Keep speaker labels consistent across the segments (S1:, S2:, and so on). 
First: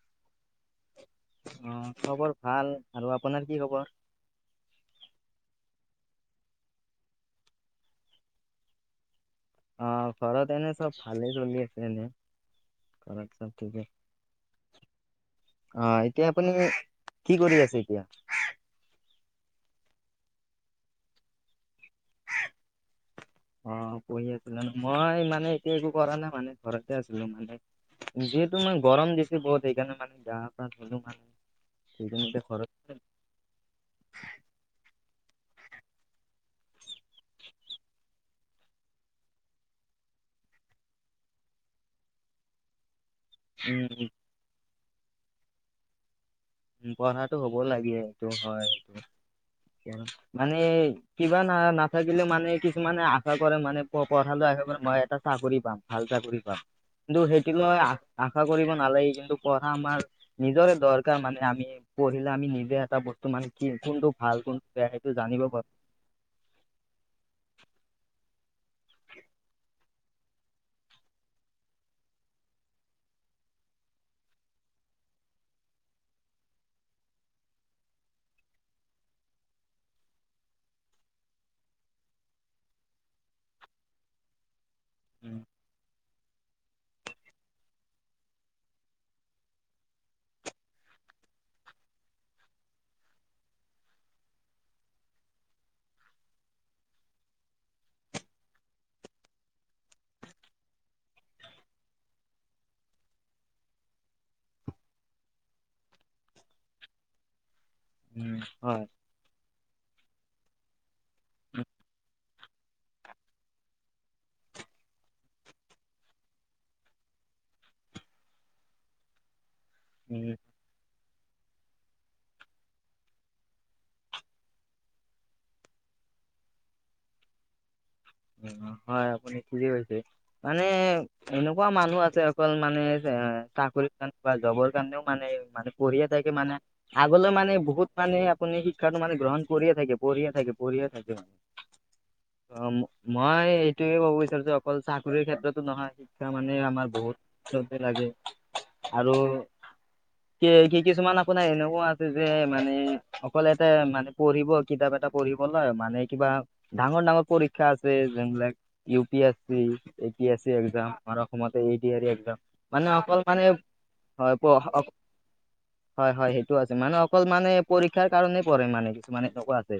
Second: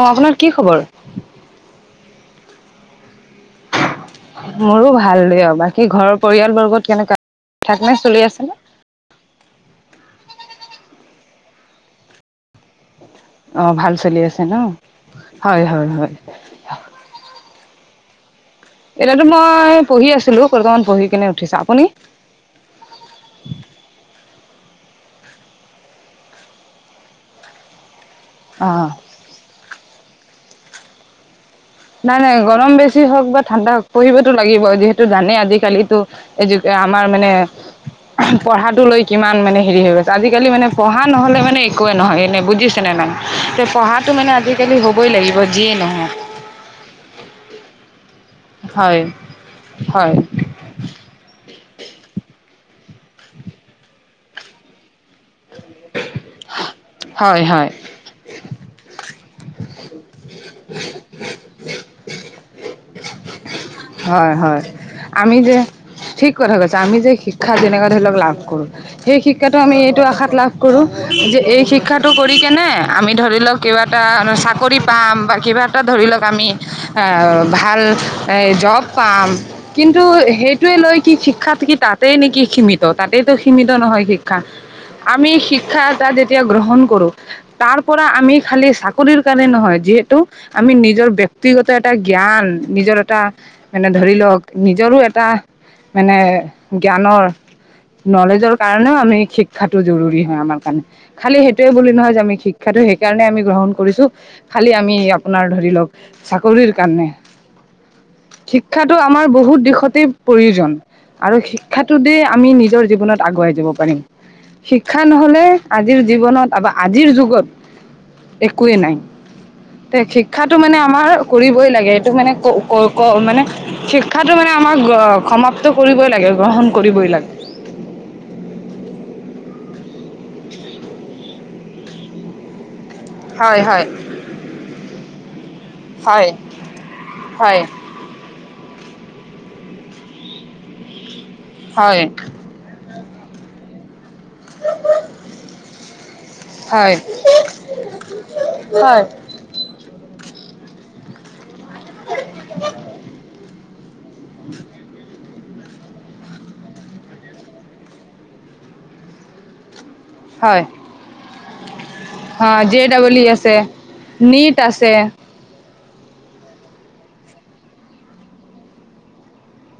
S1: অঁ আপোনাৰ কি খবৰ
S2: অ খবৰ ভাল আৰু আপোনাৰ কি খবৰ?
S1: মোৰো ভাল দিয়ক বাকী ঘৰৰ পৰিয়ালবৰ্গত কেনেকা থাক নে চলি আছেনে?
S2: অ ঘৰত এনে চব ভালে চলি আছে এনে। ঘৰত চব
S1: অ
S2: ঠিকে
S1: ভাল চলি আছে ন। হয় হয়
S2: অ
S1: হয়।
S2: এতিয়া আপুনি কি কৰি আছে এতিয়া
S1: এতিয়া টো মই পঢ়ি আছিলো [unintelligible] কন পঢ়ি কেনে উঠিছা আপুনি?
S2: অ পঢ়ি আছিলে ন মই মানে এতিয়া একো কৰা নাই মানে ঘৰতে আছিলো মানে। যিহেতু
S1: অ
S2: মানে গৰম দিছে বহুত সেইকাৰণে মানে গা পা ধোলো মানে
S1: নাই
S2: সেইকাৰণে
S1: নাই
S2: এতিয়া ঘৰত
S1: গৰম বেছি হওক বা ঠাণ্ডা হওক পঢ়িবতো লাগিব যিহেতু জানে আজিকালি টো এ যোকে আমাৰ মানে পঢ়াটো লৈ কিমান মানে হেৰি হৈ গৈছে আজিকালি মানে পঢ়া নহলে মানে একোৱে নহয় এনে বুজিছে নে নাই। তে পঢ়াটো মানে আজিকালি হ'বই লাগিব যিয়ে নহক।
S2: উম পঢ়াটো হ'ব লাগে সেটো হয়
S1: হয়
S2: মানে কিবা না নাথাকিলে মানে কি? কিছুমানে আশা কৰে মানে প পঢ়ালৈ আশা কৰে মই। এটা চাকৰি পাম ভাল চাকৰি পাম কিন্তু
S1: হয়
S2: সেইটো
S1: হয়
S2: লৈ আ আশা কৰিব নালাগে কিন্তু পঢ়া আমাৰ নিজৰে দৰকাৰ মানে আমি পঢ়িলে আমি নিজে এটা বস্তু মানে কি কোনটো
S1: হয়
S2: ভাল
S1: হয়
S2: কোনটো বেয়া সেইটো
S1: আমি
S2: জানিব
S1: যে
S2: পাৰো
S1: ঠিক কথা কৈছা আমি যে শিক্ষা যেনেকুৱা ধৰি লওক লাভ। সেই শিক্ষাটো আমি এইটো আশাত লাভ কৰো যে এই শিক্ষাটো কৰি কেনে আমি ধৰি ল কিবা এটা চাকৰি পাম বা কিবা এটা ধৰি লওক আমি ভাল জব পাম কিন্তু সেইটোৱে লৈ কি শিক্ষাত কি তাতেই নেকি সীমিত তাতেইতো সীমিত। নহয় শিক্ষা আমি
S2: উম
S1: শিক্ষা এটা গ্ৰহণ কৰো তাৰ পৰা আমি খালি চাকৰিৰ কাৰণে নহয় যিহেতু আমি নিজৰ। জ্যক্তি গত এটা জ্ঞান নিজৰ এটা মানে ধৰি লওক নিজৰো এটা মানে জ্ঞানৰ নলেজৰ কাৰণেও আমি শিক্ষাটো জৰুৰী হয় আমাৰ কাণে খালি সেইটোয়ে বুলি নহয় যে আমি শিক্ষা। কিন্তু সেইকাৰণে আমি গ্ৰহণ কৰিছো খালি আমি আপোনাৰ ধৰি লওক চাকৰিৰ কাৰণে
S2: উম
S1: শিক্ষাটো
S2: হয়
S1: আমাৰ বহুত দিশ শিক্ষতে প্ৰয়োজন আৰু শিক্ষাটো দে আমি নিজৰ জীৱনত আগুৱাই যাব পাৰিম। শিক্ষা নহলে আজিৰ জীৱনত বা আজিৰ যুগত। একোৱে নাই তে শিক্ষাটো মানে আমাৰ কৰিবই লাগে এইটো মানে ক কৈ ক মানে শিক্ষাটো মানে আমাক সমাপ্ত কৰিবই লাগে গ্ৰহণ কৰিবই লাগে। উ [unintelligible]
S2: হয় আপুনি ঠিকেই কৈছে মানে এনেকুৱা মানুহ আছে অকল মানে। হয়। চাকৰিৰ কাৰণে বা জবৰ কাৰণেও মানে মানে পঢ়িয়ে
S1: হয়
S2: থাকে মানে আগলৈ মানে
S1: হয়
S2: বহুত মানে আপুনি সে শিক্ষাটো মানে গ্ৰহণ কৰিয়ে থাকে পঢ়িয়ে থাকে পঢ়িয়ে থাকে।
S1: হয়
S2: আই এইটোয়ে কব তেতো অকল চাকৰিৰ ক্ষেত্ৰতো নহয় শিক্ষা মানে আমাৰ
S1: হয়
S2: বহুতে লাগে
S1: হয়
S2: আৰু
S1: [unintelligible]
S2: কে কি কিছুমান আপোনাৰ এনেকুৱা আছে যে মানে অকলেতে মানে পঢ়িব কিতাপ এটা পঢ়িব ক'লে মানে কিবা ডাঙৰ ডাঙৰ পৰীক্ষা আছে যোনবিলাক U P S P U P S C
S1: হয়
S2: একযাম আৰু অসমতে A D R E exam
S1: হয় জে
S2: মানে
S1: ডাবল
S2: অকল
S1: ই
S2: মানে
S1: আছে
S2: হয় প-
S1: নীট
S2: অক-
S1: আছে
S2: হয় হয় সেইটো আছে মানুহ অকল মানে পৰীক্ষাৰ কাৰণে পঢ়ে মানে কিছুমান এনেকুৱা আছে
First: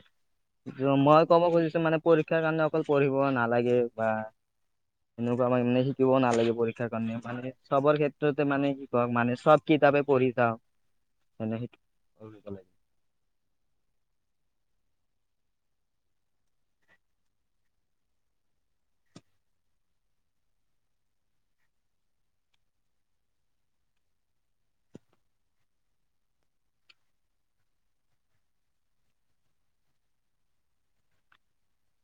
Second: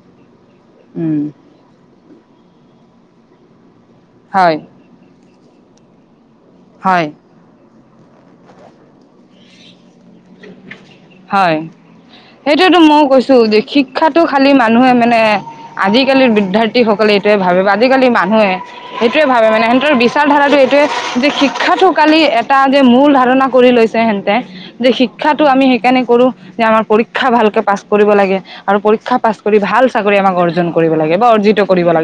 S2: মই ক'ব খুজিছো মানে পৰীক্ষাৰ কাৰণে অকল পঢ়িব নালাগে বা
S1: হয়
S2: এনেকুৱা মানে শিকিব নালাগে পৰীক্ষাৰ
S1: হয়
S2: কাৰণে মানে। সবৰ ক্ষেত্ৰতে মানে কি কওক মানে সব কিতাপে পঢ়ি যাওঁ মানে
S1: হয়
S2: সেইটো
S1: সেইটোয়েতো মই কৈছো যে শিক্ষাতো খালী মানুহে মানে আজিকালিৰ বিদ্যাৰ্থীসকলে এইটোৱে ভাবে বা আজিকালি মানুহে সেইটোৱে ভাবে মানে সিহঁতৰ বিচাৰ ধাৰাটো এইটোৱে যে শিক্ষটো কালি এটা যে মূল ধাৰণা কৰি লৈছে হেনতে যে শিক্ষাটো আমি কেনে কৰো যে আমাৰ পৰীক্ষা ভালকে পাছ কৰিব লাগে আৰু পৰীক্ষা পাছ কৰি ভাল চাকৰি আমাক অৰ্জন কৰি অৰ্জিত কৰিব ল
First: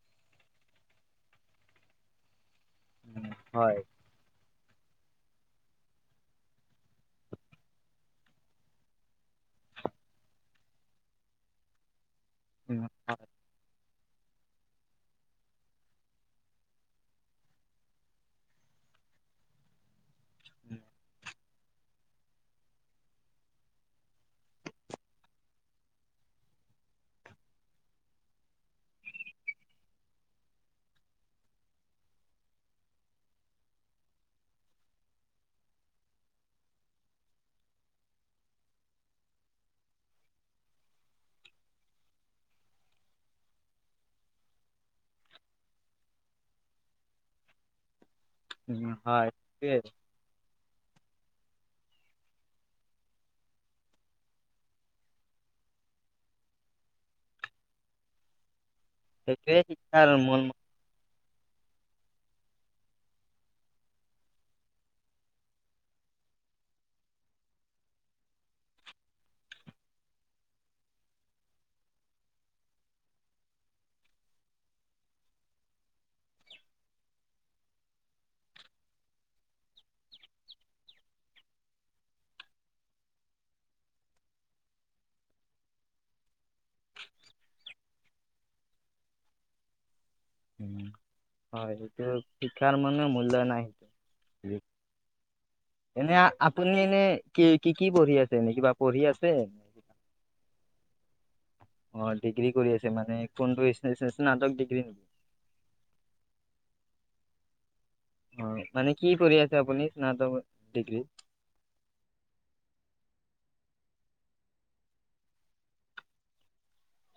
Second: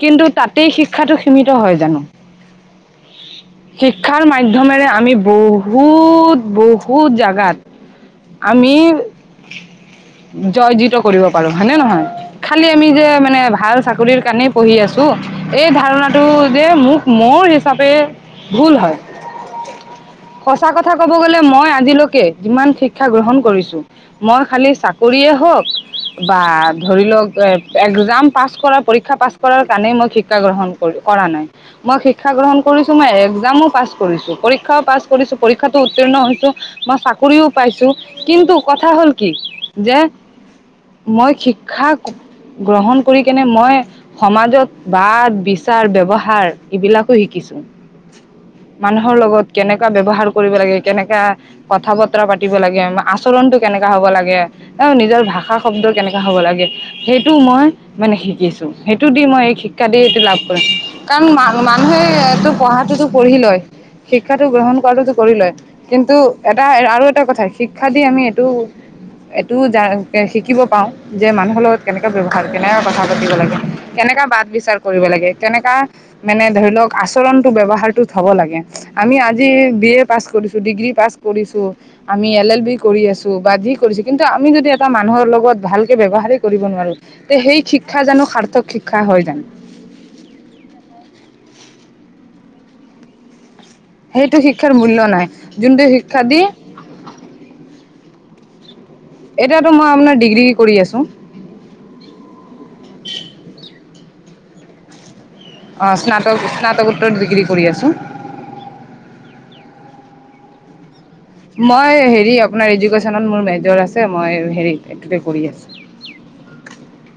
S1: কিন্তু তাতেই শিক্ষাটো সীমত হয় জানো
S2: উম, হয়,
S1: শিক্ষাৰ মাধ্যমেৰে আমি বহুত বহুত জাগাত আমি জয়জিত কৰিব পাৰো হয়নে নহয় খালি
S2: উম,
S1: আমি যে
S2: হয়,
S1: মানে ভাল চাকৰিৰ কাৰণেই পঢ়ি আছো এই ধাৰণাটো যে মোক মোৰ হিচাপে ভুল হয় সঁচা কথা কব গলে মই আজিলৈকে যিমান ঠিক শিক্ষা গ্ৰহণ কৰিছো মই খালি চাকৰিয়ে হওক বা ধৰি লওক এ এক্সাম পাছ কৰা পৰীক্ষা পাছ কৰাৰ কাৰণেই মই শিক্ষা গ্ৰহণ কৰো কৰা নাই মই শিক্ষা গ্ৰহণ কৰিছো মই একজামো পাছ কৰিছো পৰীক্ষাও পাছ কৰিছো পৰীক্ষাটো ছ মই চাকৰিও পাইছো কিন্তু কথা হ'ল কি যে মই শিক্ষা গ্ৰহণ কৰি কেনে মই সমাজত বাদ বিচাৰ ব্যৱহাৰ এইবিলাকো শিকিছো
S2: উম,
S1: মানুহৰ
S2: হয়
S1: লগত কেনেকা
S2: সেইটোৱে,
S1: ব্যৱহাৰ কৰিব লাগে কেনেকা কথা বত পাতিব লাগে আচৰণতটো কেনেকা হব লাগে অ নিজৰ ভাষা শব্দ কেনেকা হব লাগে সেইটো মই মানে শিকিছো সেইটো দি মই এই
S2: সেইটোৱে
S1: শিক্ষা দি
S2: শিক্ষাৰ
S1: এইটো লাভ
S2: মূল
S1: কৰিছো। কাৰণ ম মানুহে তটো পঢ়াটোতো পঢ়ি লয়। শিক্ষাটো গ্ৰহণ কৰাটোতো কৰি লয় কিন্তু এটা আৰু। টা কথা শিক্ষা দি আমি এইটো। এইটোও জান শিকিব পাওঁ যে মানুহৰ লগত কেনেকুৱা ব্যৱহাৰ কেনেক কথা পাতিব লাগে কেনে। কেনেকা বাট বিচাৰ কৰিব লাগে কেনেকা মানে ধৰি লওক আচৰণটো ব্যৱহাৰটো থ'ব লাগে আমি আমি আজি বি এ পাছ কৰিছোঁ ডিগ্ৰী পাছ কৰিছোঁ আমি এল এল বি কৰি আছো বা যি কৰিছো কিন্তু আমি যদি এটা মানুহৰ লগত ভালকে ব্যৱহাৰিক কৰিব নোৱাৰো তে সেই শিক্ষা জানো সাৰ্থক শিক্ষা হয় জানো
S2: হয়টো শিক্ষাৰ মানে মূল্য নাই
S1: সেইটো শিক্ষাৰ মূল্য নাই যোনটো
S2: এনে
S1: শিক্ষা দি
S2: আপুনি এনে কি কি কি পঢ়ি আছে নেকি বা
S1: এতিয়াতো মই আপোনাৰ ডিগ্ৰী কৰি আছো
S2: অ ডিগ্ৰী কৰি আছে মানে কোনটো স্নাতক ডিগ্ৰী নি কি
S1: অঁ স্নাতক স্নাতকোত্তৰ ডগ্ৰী কৰি আছোঁ
S2: অ মানে কি কৰি আছে আপুনি স্নাতক ডিগ্ৰী
S1: মই হেৰি আপোনাৰ এডুকেশ্বনত মোৰ মেজৰ আছে মই হেৰি এইটোতে কৰি আছোঁ [inaudible]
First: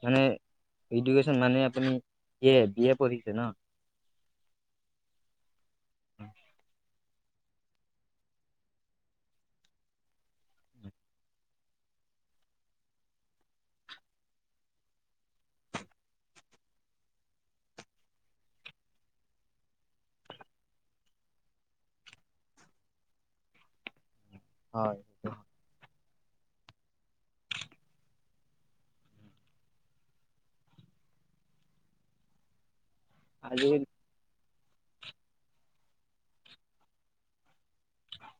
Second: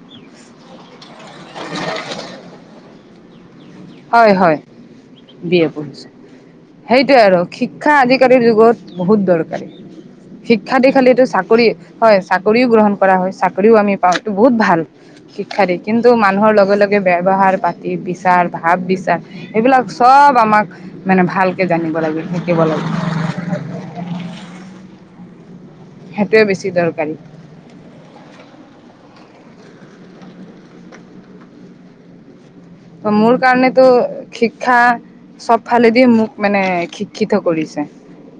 S2: মানে এডুকেচন মানে আপুনি বি এ বি এ পঢ়িছে ন
S1: হয় হয় বি এ পঢ়িচো সেইটোৱে আৰু শিক্ষা আজিকালিৰ যুগত বহুত দৰকাৰী শিক্ষা দিশলেটো চাকৰি হয় চাকৰিও গ্ৰহণ কৰা হয় চাকৰিও আমি পাওঁ এইটো বহুত ভাল শিক্ষা দী কিন্তু মানুহৰ লগে লগে বৱহাৰ পাতি বিচাৰ বা ভাব বিচাৰ এইবিলাক চব আমাক মানে ভালকে জানিব লাগে শিকিব লাগে [unintelligible]
S2: হয়।
S1: সেইটোোৱে বেছি দৰকাৰী। মোৰ
S2: আজিকালি
S1: কাৰণেতোক। শিক্ষা চব ফালেদিয় মোক মানে শিক্ষিত কৰিছে।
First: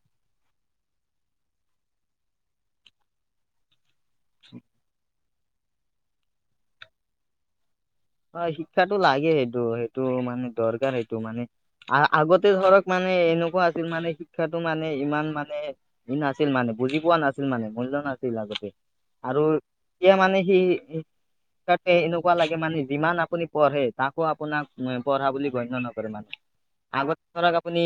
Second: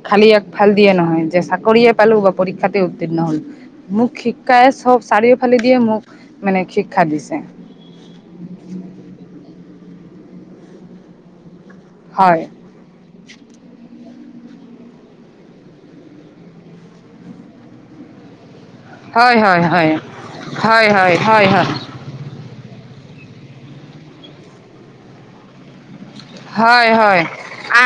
S1: খালি একফাল দিয়ে নহয় যে চাকৰিয়ে পালো বা পৰীক্ষাতে উত্তীৰ্ণ হল মোক শিক্ষাই। চব চাৰিওফালে দিয়ে মোক মানে শিক্ষা দিছে।
S2: অ শিক্ষাটো লাগে সেইটো সেইটো মানে দৰকাৰ সেইটো মানে।
S1: হয়,
S2: আগতে ধৰক মানে এনেকুৱা আছিল মানে। শিক্ষাতটো মানে ইমান মানে ই নাছিল মানে বুজি পোৱা নাছিল মানে মূল্য নাছিল আগতে
S1: হয়,
S2: আৰু
S1: হয়, হয়।
S2: এতিয়া মানে সি
S1: হয়, হয়, হয়, হয়,
S2: ততে এনেকুৱা লাগে মানে। যিমান আপুনি পঢ়ে তাকো আপোনাক পঢ়া বুলি গণ্য নাপায়।
S1: হয়, হয়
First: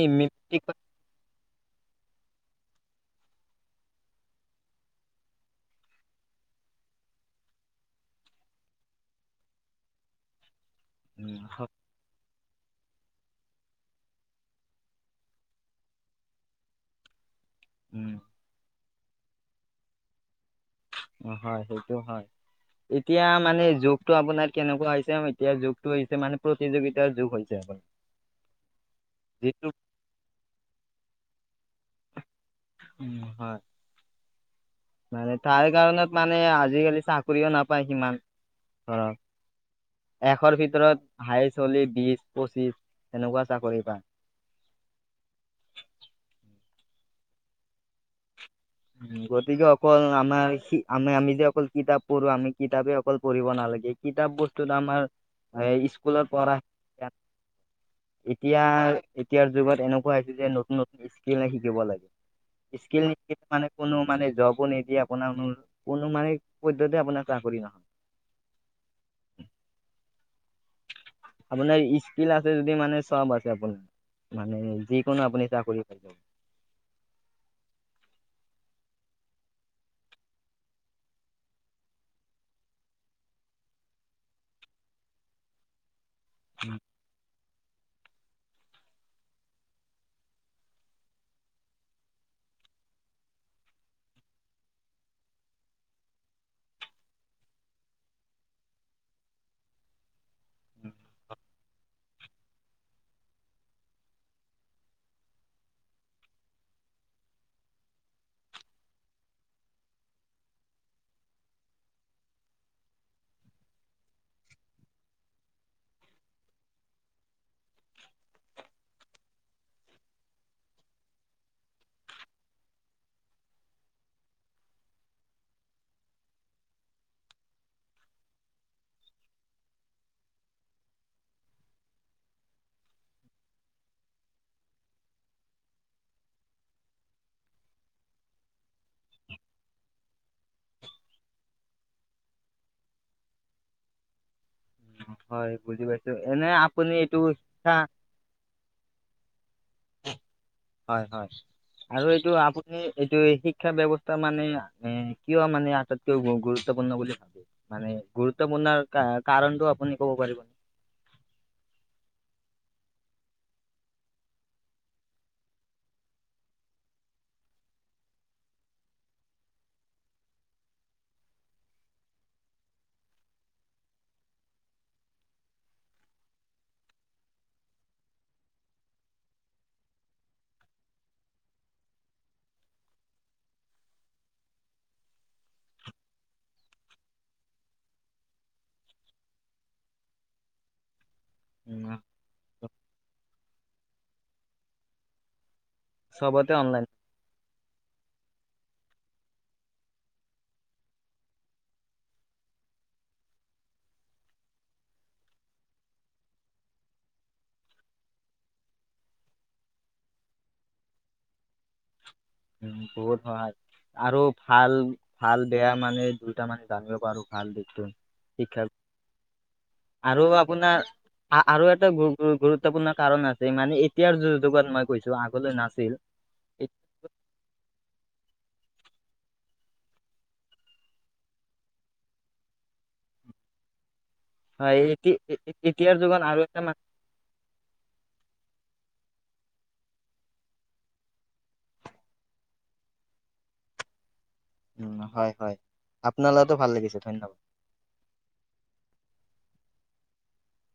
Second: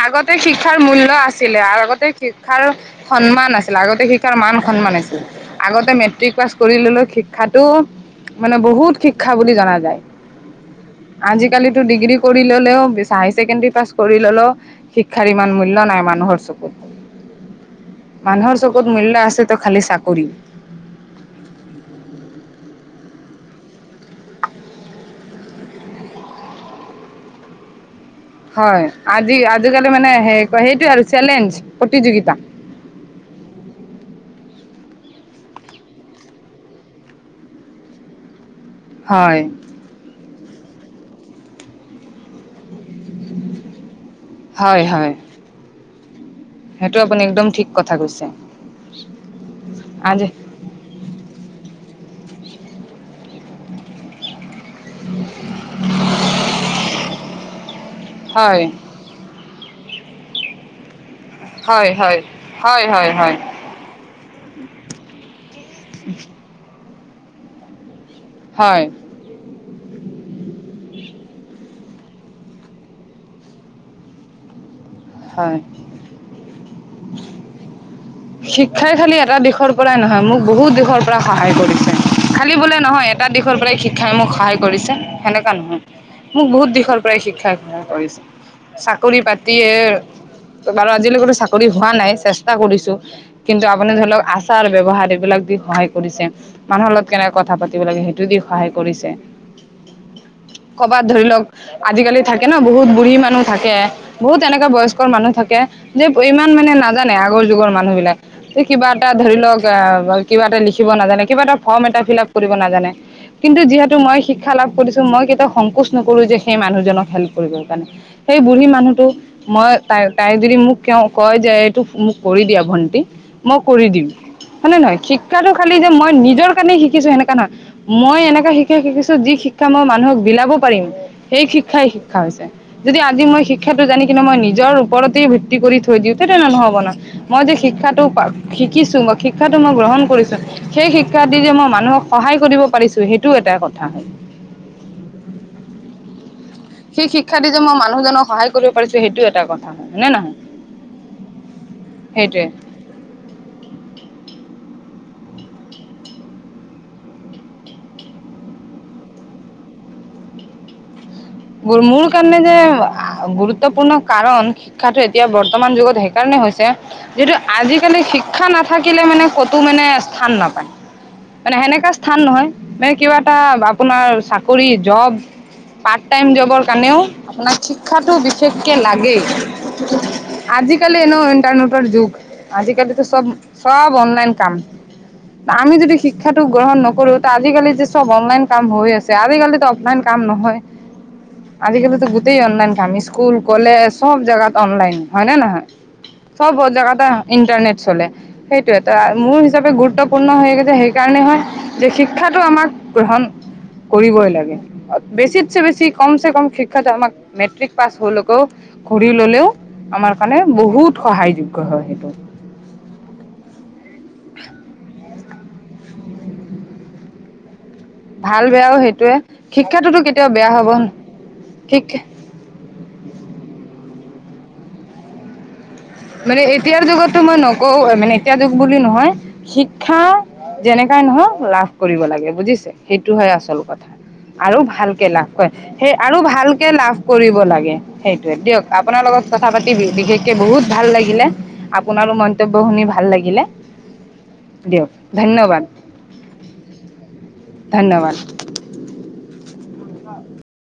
S1: আগতে
S2: মেট্ৰিক পাছ
S1: শিক্ষাৰ মূল্য় আছিলে আগতে শিক্ষাৰ। সন্মান আছিল আগতে শিক্ষাৰ মান সন্মান আছিল আগতে মেট্ৰিক পাছ কৰি ললেও শিক্ষাটো। মানে বহুত শিক্ষা বুলি জনা যায়
S2: উম, হ-
S1: আজিকালিতো ডিগ্ৰী কৰি ললেও বে। হাই ছেকেণ্ডাৰী পাছ কৰি ললেও শিক্ষাৰ ইমান মূল্যৰ নাই মানুহৰ চকুত।
S2: উম,
S1: মানুহৰ চকুত মূল্য আছে ত খালি চাকৰি।
S2: হয় সেইটো হয়। এতিয়া মানে যুগটো আপোনাৰ কেনেকুৱা হৈছে এতিয়া যগটো হৈছে মানে প্ৰতিযোগিতাৰ যুগ হৈছে আপোনাৰ।
S1: হয় আজি
S2: যিটো
S1: আজিকালি মানে স সেইটো আৰু চেলেঞ্জ। প্ৰতিযোগিতা
S2: উ হয়। মানে তাৰ কাৰণত মানে আজিকালি চাকৰিও নাপায় সিমান। ধৰ
S1: হয়
S2: এশৰ ভিতৰত হাই চলি বি। পঁচিছ তেনেকুৱা চাকৰি পায়।
S1: হয় হয় সেইটো আপুনি একদম ঠিক কথা কৈছে।
S2: গতিকে অকল
S1: আজি
S2: আমাৰ আমি আমি যে অকল কিতাপ। পঢ়ো আমি কিতাপে অকল পঢ়িব নালাগে কিতাপ বোৰ্ত। ত আমাৰ স্কুলত পঢ়া। এতিয়া
S1: হয়
S2: এতিয়াৰ যুগত এনেকুৱা হৈছে যে নতুন নতুন স্কিল শিকিব
S1: হয়
S2: লাগে
S1: হয় হয়
S2: স্কিল
S1: হয় হয়
S2: নিশিকিলে মানে কোনো মানে জবো নিদিয়ে আপোনাৰ কোনো মানে পদ্ধতি আপোনাৰ চাকৰি নহয়
S1: হয়
S2: আপোনাৰ স্কিল আছে যদি মানে চব আছে আপোনাৰ মানে যি। নপুনি
S1: হয়
S2: চাকৰি কৰি।
S1: শিক্ষাই খালি এটা দিশৰ পৰাই নহয় মোক বহুত দিশৰ পৰা সহায় কৰিছে। খালী বোলে নহয় এটা দিশৰ পৰাই শিক্ষাই মোক সহায় কৰিছে সেনেকুৱা নহয়। মোক বহুত দিশৰ পৰাই শিক্ষা গ্ৰহণ কৰিছে চাকৰি পাতিয়ে। বাৰু আজিলৈকো চাকৰি হোৱা নাই চেষ্টা কৰিছো। কিন্তু আপুনি ধৰি লওক আচাৰ ব্য্ৱহাৰ এইবিলাক দি সহায় কৰিছে মানুহৰ লগত কেনেকে কথা পাতিব লাগিব। সেইটো দি সহায় কৰিছে কৰবাত ধৰি লওক। আজিকালি থাকে ন বহুত বুঢ়ী মানুহ থাকে বহুত এনেককাা বয়স্কৰ মানুহ থাকে যে ইমান। মানে নাজানে আগ যুগৰ মানুহ। কিবা এটা ধৰি লওক আহ কিবা এটা লিখিব নাজানে কিবা এটা ফৰ্ম এটা ফিল আপ কৰিব নাজানে। কিন্তু যিহেতু মই শিক্ষা লাভ কৰিছো মই কেতিয়াও সংকোচ নকৰো যে সেই মানুহজনক হেল্প কৰিবৰ কাৰণে। সেই বুঢ়ী মানুহটো মই তাই তাই যদি মোক ক কয় যে এইটো মোক কৰি দিয়া ভন্টি। মই কৰি দিম। হয়নে নহয় শিক্ষাটো খালি যে মই নিজৰ কাৰণেই শিকিছো সেনেকা নহয়, মই এনেককা শিকাই শিকিছো যি। শিক্ষা মই মানুহক বিলাব পাৰিম সেই শিক্ষাই শিক্ষা হৈছে, যদি আজি মই শিক্ষাটো জানি কিনে মই। নিজৰ ওপৰতে ভিত্তি কৰি থৈ দিওঁতে তেতিয়া হলে নহব না মই যে শিক্ষা। শিক্ষা শিকিছো বা শিক্ষা মই গ্ৰহণ কৰিছো সেই শিক্ষা দি যে মই মানুহক সহায় কৰিব পাৰিম ছো সেইটো এটা কথা হয়।
S2: হয় বুজি পাইছো। এনে আপুনি
S1: সেই
S2: এইটো
S1: শিক্ষা দি যে মই মানুহজনক সহায় কৰিব পাৰিছো সেইটো এটা কথা। হয় হয় নে নহয়
S2: হয় হয় আৰু এইটো
S1: সেইটোৱে
S2: আপুনি এইটো শিক্ষা ব্যৱস্থা মানে কিয় মানে আটাইতক গুৰুত্বপূৰ্ণ বুলি মানে গুৰুত্বপূৰ্ণৰ কা কাৰণ টো আপু ক'ব পাৰিব?
S1: [unintelligible] মোৰ কাৰণে যে গুৰুত্বপূৰ্ণ কাৰণ শিক্ষাটো এতিয়া বৰ্তমান যুগত সেইকাৰণে হৈছে যিটো আজিকালি শিক্ষা নাথাকিলে মানে ক'তো মানে স্থান নাপায়। মানে সেনেকা স্থান নহয়, মানে কিবা এটা আপোনাৰ চাকৰি জব পাত টাইম জবৰ কাৰণেও আপোনাক শিক্ষাটো বিশেষকৈ লাগেই। আজিকালি এনে ইণ্টাৰনেটৰ যুগ আজিকালিটো চব চব অনলাইন কাম। আমি যদি শিক্ষাটো গ্ৰহণ নকৰো ত আজিকালি টো চব অনলাইন কাম হৈ আছে, আজিকালিতো অফলাইন কাম কাম নহয়।
S2: উম,
S1: আজিকালিটো গোটেই অনলাইন কাম স্কুল কলেজ চব জাগাত অনলাইন হয় নে নহয়? চব
S2: চবতে
S1: ব
S2: অনলাইন
S1: জোগাতে ইণ্টাৰনেট চলে। সেইটোয়েত মোৰ হিচাপে গুৰুত্বপূৰ্ণ হয়গৈছে সেইকাৰণে হয় যে শিক্ষাটো আমাক গ্ৰহণ কৰিবই লাগে, বেছি বেচিছে বেছি কমছে কম শিক্ষা যে আমাক মেট্ৰিক পাছ হলেকও ঘূৰি ললেও আমাৰ কানে বহুত সহায় যোগ্য হয় সেইটো।
S2: উ বহুত সহায় আৰু ভাল ভাল বেয়া মানে দুইটা মান জানিব পাৰো? ভাল দিশটো
S1: ভাল
S2: শিক্ষা
S1: বেয়াও সেইটোয়ে শিক্ষাটো
S2: আৰু
S1: কেতিয়াও বেয়া হব
S2: আপোনাৰ আৰু এটা
S1: শিক্ষা
S2: গুৰুত্বপূৰ্ণ কাৰণ আছে মানে এতিয়াৰ যুগত মই কৈছো আগলৈ নাচ
S1: মানে এতিয়াৰ যুগতো মই নকওঁ মানে এতিয়াাৰ যুগ বুলি নহয় শিক্ষা যেনেকাই নহওক লাভ কৰিব লাগে বুজিছে সেইটো হয় আচল কথা। আৰু
S2: হয়
S1: ভালকে
S2: এতি-
S1: লাভ
S2: এ-
S1: কয়
S2: এ-
S1: সেই
S2: এতিয়াৰ
S1: আৰু
S2: যুগত এটা
S1: ভালকে
S2: মান
S1: লাভ কৰিব লাগে সেইটোয়ে দিয়ক আপোনাৰ লগত কথা পাতি বিশেষকে বহুত ভাল লাগিলে আপোনাৰো মন্তব্য শুনি ভাল লাগিলে। দিয়ক
S2: উম হয় হয়
S1: ধন্যবাদ
S2: আপোনাৰ লগতো ভাল লাগিছে ধন্যবাদ।
S1: ধন্যবাদ। [unintelligible]